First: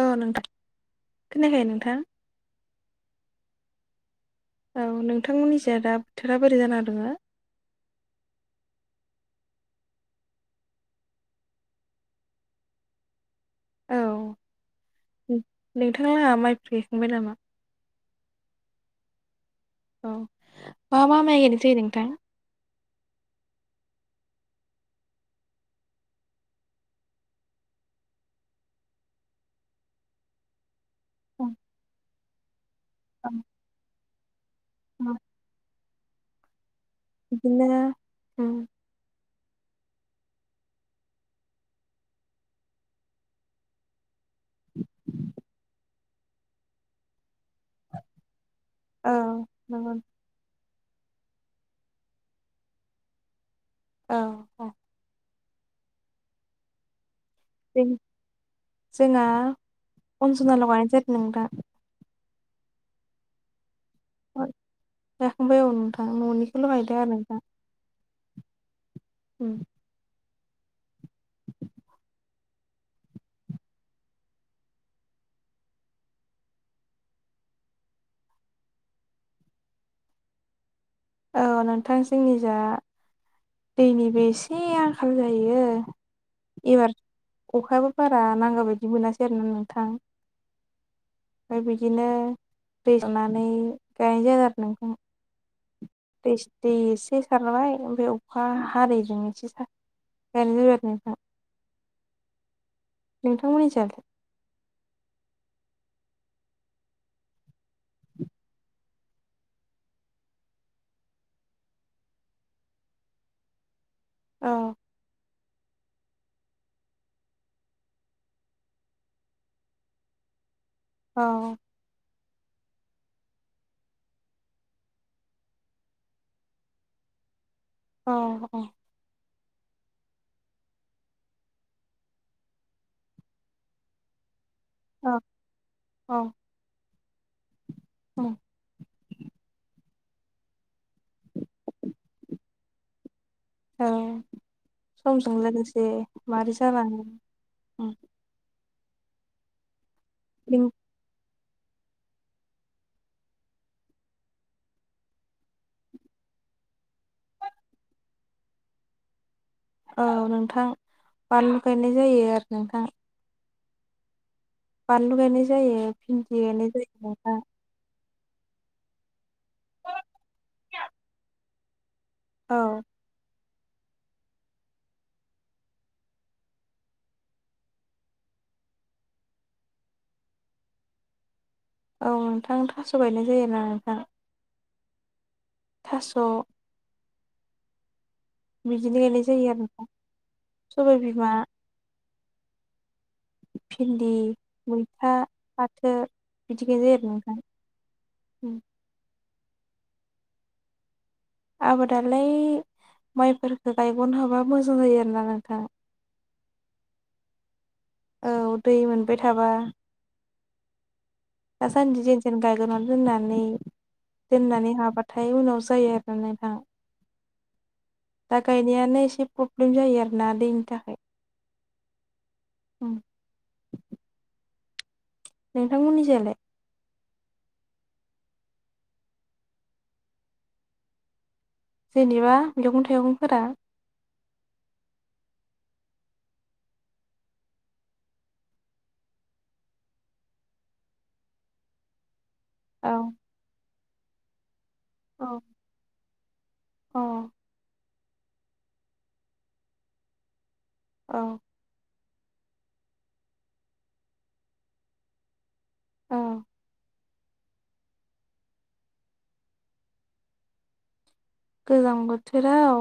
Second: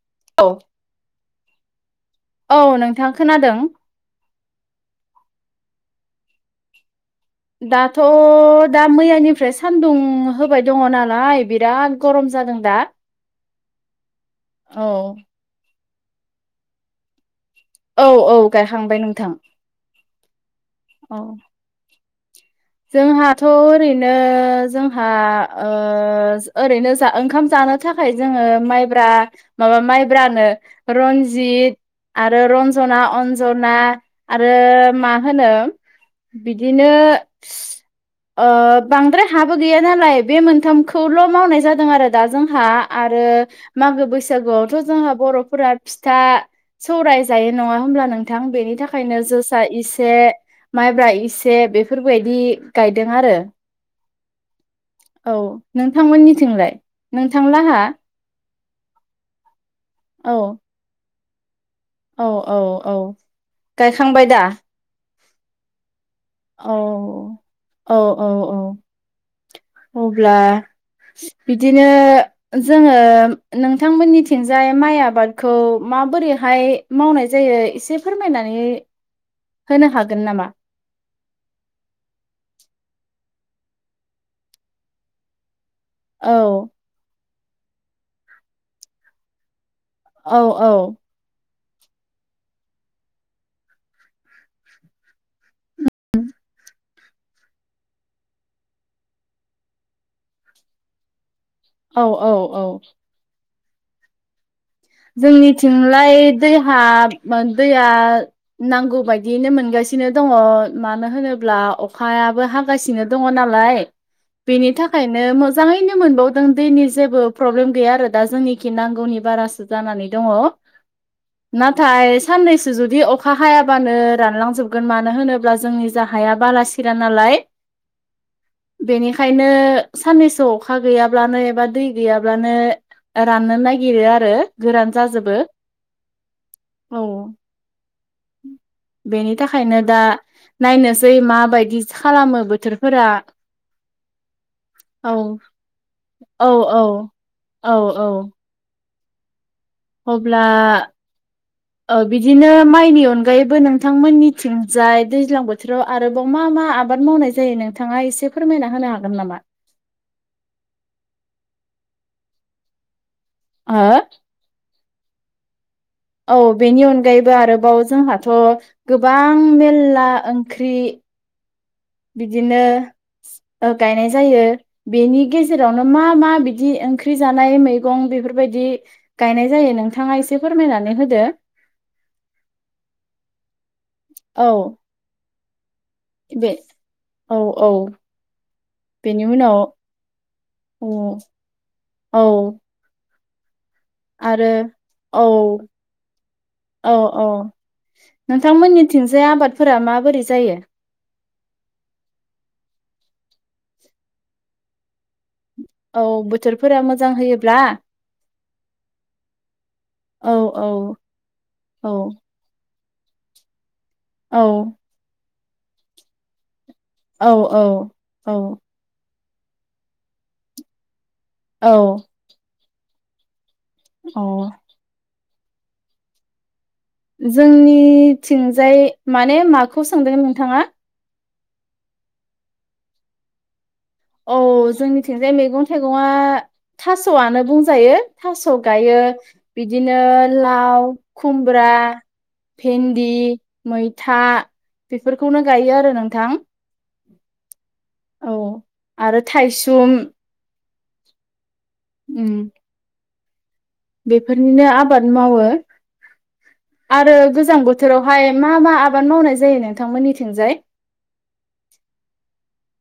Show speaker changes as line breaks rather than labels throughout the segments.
औ नोंथां खोनायाखै नोंथां
औ नोंथां खोनादों
औ नोंथांमोननिखिजाय दा बोथोरा बोरै जाना दङो?
दाथ' दा मैयानिफ्राय सान्दुं होबाय दङ' नालाय बिराद गरम जादों दा
औ
औ
नोंथांलाहा माइ फोर गायखांबाय नामा
औ औ गायखांबाय नोंथां
औ मा मा माइ गायनाय जायो नोंथां
जोंहाथ' ओरैनो जोंहा ओ ओरैनो ओंखाम जानो थाखाय जोङो माइब्रा माबा माइब्रानो रन्जित आरो रन्जना अन्जना आरो मा होनो बिदिनो
बिदिनो
ओ बांद्राय हाबो गैया नालाय बे मोनथामखौल' मावनाय जादों आरो दा जोंहा आरो मागो बैसागोआवथ' जोंहा बर'फोरा फिथा सौराय जायो नङा होमब्ला नोंथां बेनि थाखाय
औ
ओंखायनो जोसा
नंगौ
इसे माइब्रा इसे बेफोरबायदि गायदों आरो
औ
औ नोंथांमोननिथिंलाय नोंथांलाहा
जों जोंहा
औ
अनजनाल गायनाय जादों नोंथां
औ औ औ गायखांबाय दा
गायखांबाय औ नोंथां न'नि
औ औ औ औ
उम
अब्ला बिदिनो जोङो नोंथांमोननिथिंजाय माइ आबादखौ माबोरैहाय मावनाय जायो एसे फोरमायनानै होनो हागोन नामा?
औ नोंथां जोंनि जा दैनिबो एसे आंखाल जायो
औ
एबार अखायाबो बारा नांगौ बायदि मोनासै आरो ना नोंथां
औ औ
ओमफ्राय बिदिनो दै राननानै गायनाय जायाखै आरो नोंथां देस दैस एसे सारबाय ओमफ्राय अखा हादैजों एसे गायनाय जाबाय आरो नोंथां
औ औ औ
नोंथांमोननि थिं जालाय
जोंनिथिंलाय दैहा दैया नांगौ बायदियैनो मोनगासिनो दङ' मानो होनोब्ला अखायाबो हा- गासिनो दङ' नालाय
औ
बेनि थाखायनो मोजाङैनो मोनबावदों दैनि जेबो प्रब्लेम गैया आरो दा जोंनिखि नांगौनि बारासो जानानै दङ'
औ
नाथाय साननैसो जुदि अखा हायाबानो रानलांजोबगोन मानो होनोब्ला जोंनि जा हाया बालासिया नालाय
अ उम
बेनिखायनो साननैसो अखा गैयाब्लानो एबा दै गैयाब्लानो राननो नागिरो आरो गोरान
औ
जाजोबो
औ
औ बेनि थाखायनो दा नायनो जै माबायदि खालामो बोथोरफोरा
औ
औ
समजों लोगोसे
औ
मारै
औ
जालाङो
औ औ अब्ला
[inaudible]
औ बिदिनो माइनि अनगायैबो नोंथांमोननिथिंजाय दैज्लां बोथोराव आरोबाव मा मा आबाद मावनाय जायो नोंथाङा एसे फोरमायना होनो हागोन नामा
औ नोंथां बानलु गायनाय जायो आरो नोंथां
हो
बानलु गायनाय जायो
औ
भिन्दि गायनाय
बेनि
जायो
अनगायैबो
नोंथां
आरोबाव जोंहाथ' गोबां मेरला ओंख्रि बिदिनो
औ
गायनाय जायो बेनि गेजेरावनो मा मा बिदि ओंख्रि जानाय मैगं बेफोरबायदि गायनाय जायो नोंथाङा एसे फोरमायनानै होदो
औ नोंथां थास' गायनाय जायोना नोंथां
औ
थास'
बे औ औ
बिदिनो
बेनि
गायनाय जायो
उनाव
आरो सबाय
औ
बिमा
औ
भिन्दि
आरो
मैथा
औ
फाथो बिदि
औ
गायनायय जायो आरो
औ
नोंथां
नोंथांमोननिथिंजाय आबादफोरा माबोरै जायो
आबादालाय माइफोरखो गायगनो हाबा मोजां जायो आरोना नोंथां
औ बोथोरफोरा मोजां होयोब्ला
औ दै मोनबाय थाबा
औ औ औ
दासानदि जेनथेन गायग्रोनानै दोननानै
औ
दोननानै हाबा हाथाय उनाव जायो आरोना नोंथां
औ औ औ
दा गायनायानो एसे प्रब्लेम जायो आरोना दैनि थाखाय
औ अ
नोंथांमोननि जायलाय?
जोंनिथिंजाय माने माखौ सोंदों नोंथाङा?
जेनेबा मैगं थाइगंफोरा
औ जोंनिथिंजाय मैगं थाइगंआ थास'आनो बुंजायो थास' गायो बिदिनो लाव खुमब्रा
औ
भिन्दि मैथा बेफोरखौनो गायो आरो नोंथां
उम
औ आरो थायसुम
औ
उम बेफोरनिनो आबाद मावो
औ
आरो गोजां बोथोरावहाय मा मा आबाद मावनाय जायो नोंथांमोननिथिंजाय
गोजां बोथोराव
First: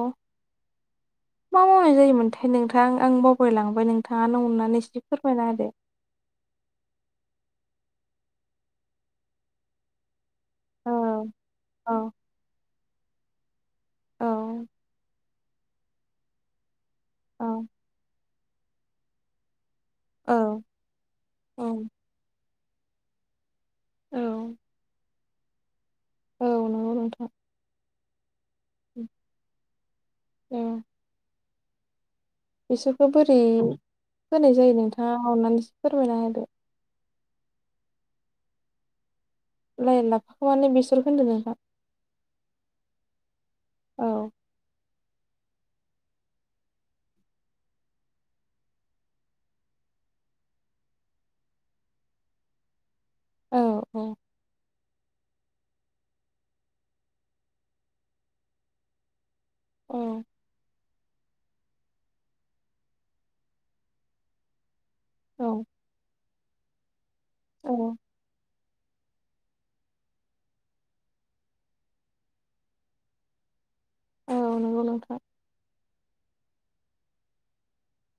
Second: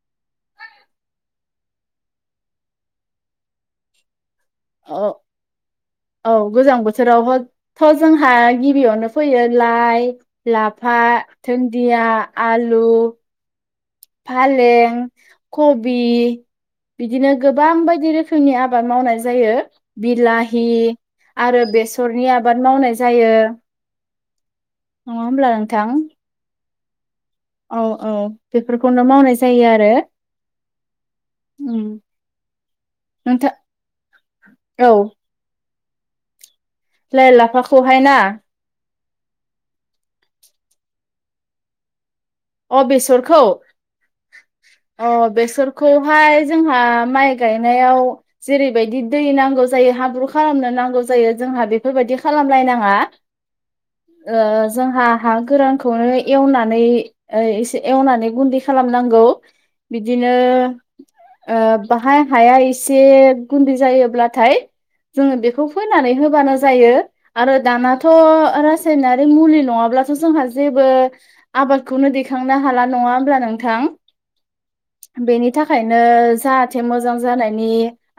मा मावनाय जायोमोनथाय नोंथां आं बावबायलांबाय नोंथाङानो अनानै एसे
अ
फोरमायना होदो
औ गोजां बोथोरावह'थ' जोंहा गिबियावनो फैयो लाइ
औ
लाफा
औ
धोनदिया आलु
औ
फालें कबि बिदिनो
औ
गोबां बायदि रोखो नि आबाद मावनाय जायो
औ
बिलाहि आरो
औ
बेस सरनि आबाद मावनाय जायो
औ
नङा होमब्ला नोंथां
औ नंगौ नोंथां
औ औ बेफोरखौनो मावनाय जायो आरो
औ
[unintelligible]
बेसरखौ बोरै
नोंथां
फोनाय जायो
औ
नोंथाङा अननानै एसे फोरमायना होदो
लाइ लाफाखौहाय ना
लाइ लाफाखौ माने बेसरखौ होनदों नोंथां
अ बेसरखौ
औ
अ बेसरखौहाय जोंहा माइ गायनायाव जेरैबायदि दै नांगौ जायो हाब्रु खालामनो नांगौ जायो जोंहा बेफोरबायदि खालामलायनाङा
औ औ
ओ जोंहा हा गोरानखौनो एवनानै ओ एसे एवनानै गुन्दि खालामनांगौ
औ
बिदिनो ओ बाहाय हाया एसे गुनदै जायोब्लाथाय जोङो
औ
बेखौ फोनानै होबानो जायो आरो
औ
दानाथ' थ' रासायनारि मुलि नङाब्लाथ' जोंहा जेबो आबाद बेखौनो दैखांनो हाला नङा होमब्ला नोंथां
औ नंगौ नोंथां
बेनि थाखायनो जाहाथे मोजां जानायनि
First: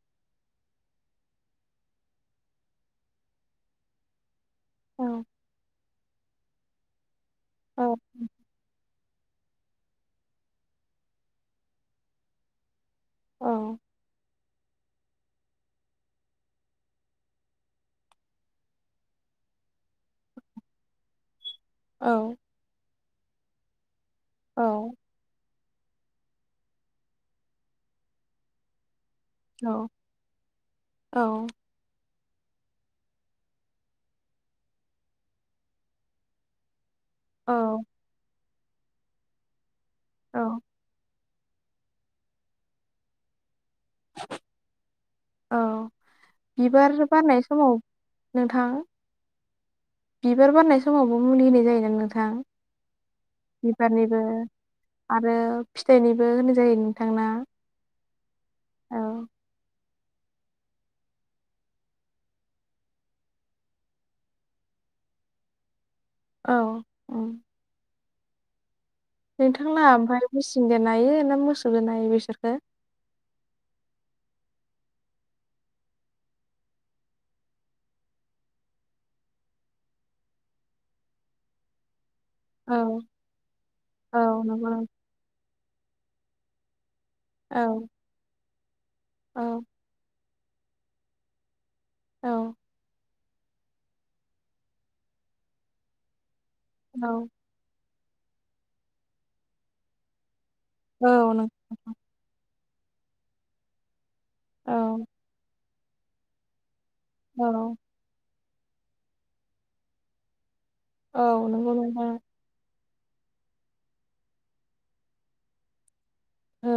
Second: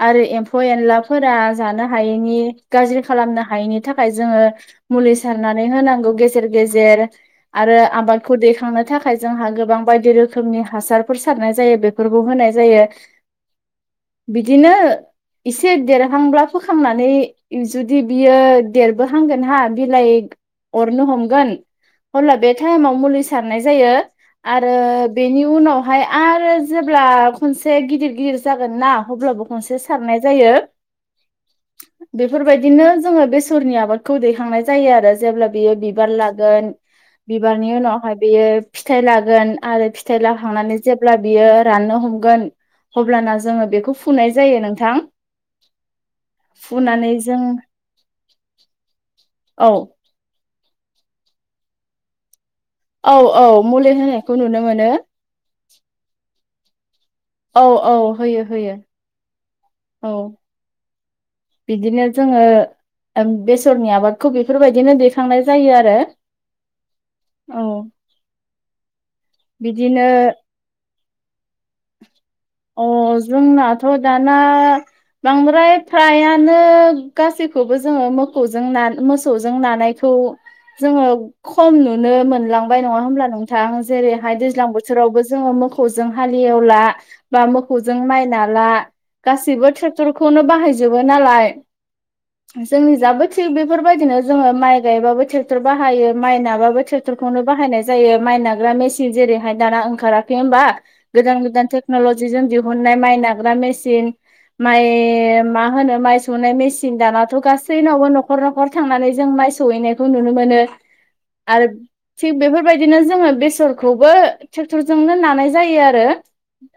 आरो एम्फौ एनलाफोरा जानो हायैनि गाज्रि खालामनो हायैनि थाखाय जोङो
औ
मुलि सारनानै होनांगौ गेजेर गेजेर आरो
औ
आबादखौ दैखां नो थाखाय जोंहा गोबां बायदि रोखोमनि हासारफोर सारनाय जायो बेफोरखौ होनाय जायो
औ
बिदिनो इसे देरहांब्ला फोखांनानै जुदि बियो देरबोहांगोन हा बिलाइ हरनो हमगोन
औ
अब्ला बे टाइमाव मुलि सारनाय जायो
औ
आरो बेनि उनावहाय आरो जेब्ला खनसे गिदिर गिदिर जागोन ना अब्ला बे खनसे सारनाय जायो
औ
बेफोरबायदिनो जोङो बेसरनि आबादखौ दैखांनाय जायो आरो जेब्ला बियो बिबार लागोन
[inaudible]
बिबारनि उनावहाय बेयो फिथाइ लागोन आरो फिथाइ
औ
लाखांनानै जेब्ला बियो राननो हमगोन अब्ला ना जोंङो बेखौ फु फुनाय जायो नोंथां।
औ बिबार
फुनानै
बारनाय
जों
समाव नोंथां
औ
बिबार बारनाय समावबो मुलि होनाय जायो ना नोंथां?
औ औ मुलि होनायखौ
बिबारनिबो
नुनो मोनो।
आरो फिथाइनिबो होनाय जायो नोंथांना?
औ औ होयो होयो
औ
औ बिदिनो जोङो बेसरनि आबादखौ बेफोरबायदिनो दैखांनाय जायो आरो।
औ औ
औ
नोंथांना
बिदिनो
ओमफ्राय मेसिनजों नायो ना मोसौजों नायो बेसरखौ
अ जोंनाथ' दाना बांद्राय फ्रायानो गासैखौबो जोङो मोखौजों मोसौजों नानाय खौ जोङो खम नुनो
औ
मोनलांबाय नङा होमब्ला नोंथां? जेरै
औ नंगौ नोंथां।
रावबो जोङो मोसौजों हालएवला बा
औ
मोसौजों माइ नाला गासैबो ट्रेक्टरखौनो बाहायजोबो नालाय
औ
जोंनि जाबो थिग बेफोरबायदिनो जोङो माइ गायबाबो ट्रेक्टर बाहायो माइ नाबो
औ
ट्रेक्टरखौनो बाहायनाय जायो माइ नाग्रा मेचिन जेरैहाय दारा ओंखाराखै ओमबा
औ
गोदान
नों
गोदान टेक्नलजि जों दिहुननाय माइ नाग्रा मेचिन
औ
माइ मा होनो माइ सौनाय मेसि न दानाथ'
औ
गासैनावबो न'खर न'खर थांनानै जों माइ सौहैनायखौ नुनो मोनो।
औ
आरो
नंगौ नोंथां
थिग बेफोरबायदिनो जोङो बेसर खौबो टेक्टरजोंनो नानाय जायो आरो
औ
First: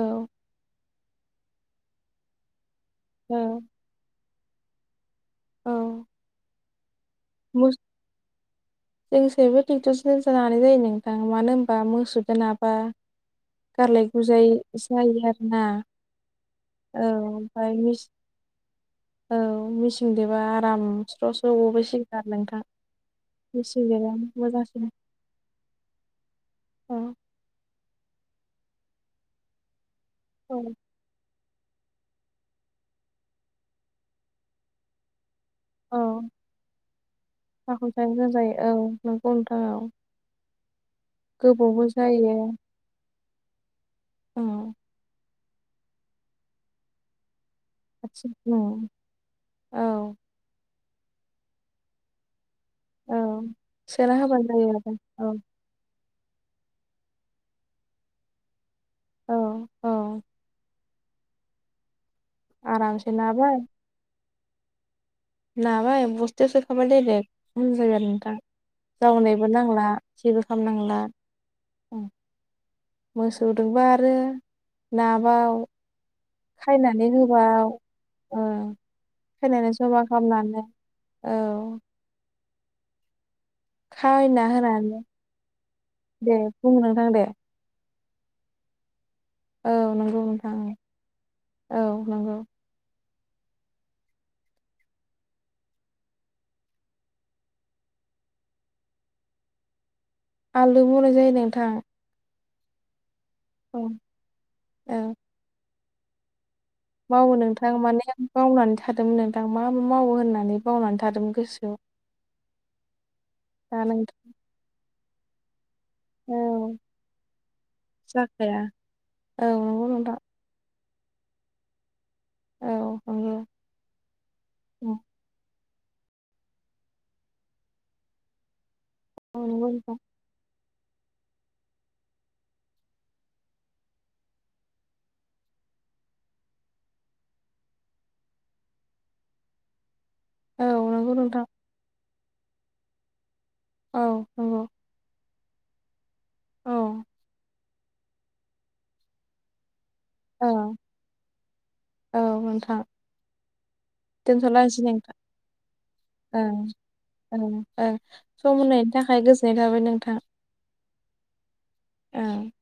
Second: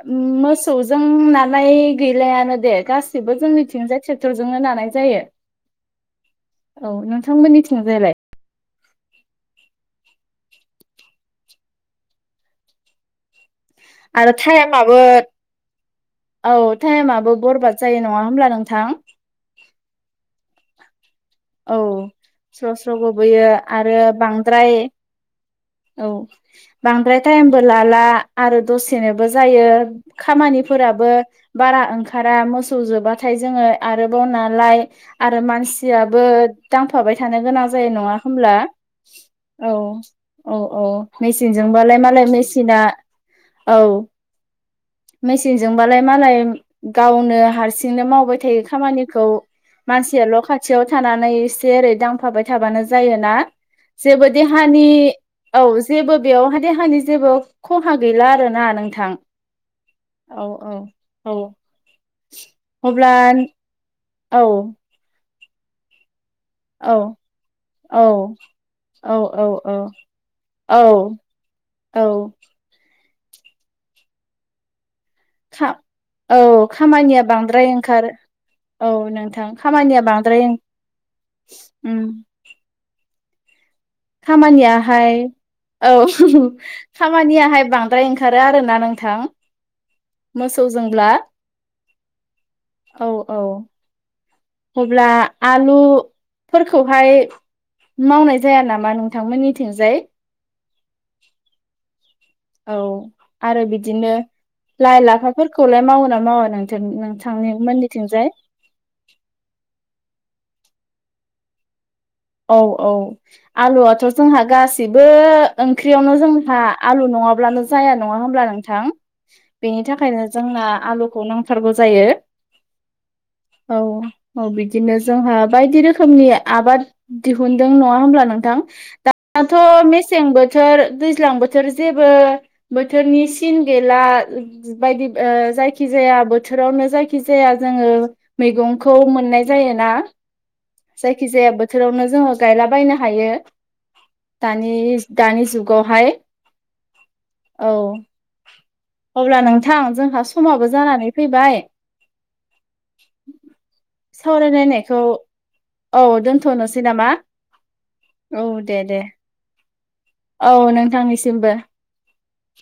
मोसौ जों नानाय गैलायानो दे गासिबो
औ
जोंनिथिंजाय ट्रेक्टरजोंनो नानाय जायो।
औ
औ नोंथांमोननिथिंजालाय?
जोंथिंबो ट्रेक्टरजों नानाय जायो नोंथां मानो होनबा मोसौदो नाबा गारलाय
आरो
गुजाय
टाइमाबो
जायो आरोना।
औ
औ
थाइमाबो
ओमफ्राय
बरबाद जायो
मिस
नङा होमब्ला नोंथां?
औ मेचिंदोबा आराम स्र' स्र'
औ
गबो सि गोन आरो नोंथां
स्र' स्र' गबोयो आरो
मिसिनजोंनो
बांद्राय
मोजांसिन
औ
औ
बांद्राय टाइमबो लाला आरो दसेनोबो जायो। खामानिफोराबो बारा ओंखारा मोसौ जोबाथाय जोङो आरोबाव नालाय आरो मान
औ
सियाबो दांफाबाय थानो गोनां जायो
जाखुन्थाया
नङा
मोजां
होनोब्ला
जायो औ नंगौ नोंथां
औ औ औ
गोबावबो
मेचिनजोंबालाय मालाय
जायो
मेसिना औ
औ
मेसिनजोंबालाय मालाय गावनो हारसिं नो
आथिं
मावबाय
औ
थायो खामानिखौ
औ
मानसियाल' खा थियाव थानानै एसे ओरै दांफाबाय थाबानो
औ
जायोना।
सोना
जेबो
होबानो जायो
देहानि
आरो
औ जेबो बेयाव देहानि जेबो ख'हा गैला आरोना नोंथां।
औ औ
औ औ औ
आरामसे
अब्ला
नाबाय
औ
नाबाय बस्थायाव सोखाबाय
औ औ
डाइरेक्ट मोजां जायो आरो नोंथां।
औ औ
जावनायबो नांला
औ
जेबो
औ
खामनांला
औ
मोसौदोंबा आरो नाबाव
खा औ
खायनानै
खामानिया बांद्राय
होबाव
ओंखारो।
ओ
औ नोंथां
खायनानै
खामानिया
जमा
बांद्राय
खालामनानै औ
ओम
खायना होनानै
खामानियाहाय औ
दे बुं नोंथां दे
खामानियाहाय बां द्राय ओंखारो आरोना नोंथां?
औ नोंगौ नोंथां
मोसौजोंब्ला
औ औ नोंगौ।
औ औ अब्ला आलुफोरखौहाय मावनाय जाया नामा नोंथांमोननिथिंजाय?
आलु मावनाय जायो नोंथां
औ आरो
औ
बिदिनो
औ
लाइ-लाफाफोरखौलाय मावोना मावा नों
मावो नोंथां माने बावनानै थादोंमोन नोंथां मा मा मावो होननानै बावनानै थादोंमोन गोसोआव
औ औ
दा
आलुआथ'
नोंथां
जोंहा गासिबो ओंख्रियावनो जोंहा
औ
आलु नङाब्लानो जाया नङा होनब्ला
जाखाया
नोंथां
औ
बेनि
नंगौ नोंथां
थाखायनो जोंना आलुखौ नांथारगौ जायो
औ नंगौ
औ औ बिदिनो जोंहा बायदि रोखोमनि आबाद दिहुनदों नङा होमब्ला नोंथां
औ
दाथ'
नंगौ नोंथां
मेसेंबो बोथोर दैज्लां बोथोर जेबो बोथोरनि सिन गैला बायदि ओ जायखिजाया बोथोरावनो जायखि जाया जोङो मैगंखौ मोननाय जायोना
औ नंगौ
जायखि
नोंथां
जाया बोथोरावनो जोङो गायलाबायनो हायो
औ नंगौ
दानि दानि जुगावहाय
औ
औ अब्ला नोंथां जोंहा सम
औ
समाबो जानानै फैबाय
औ नोंथां
सावरायलायनायखौ औ
ओ
दोनथ'नोसै नामा औ
सम
दे
होननायनि
दे
थाखाय गोजोननाय थाबाय नोंथां
औ नोंथांनिसिमबो
औ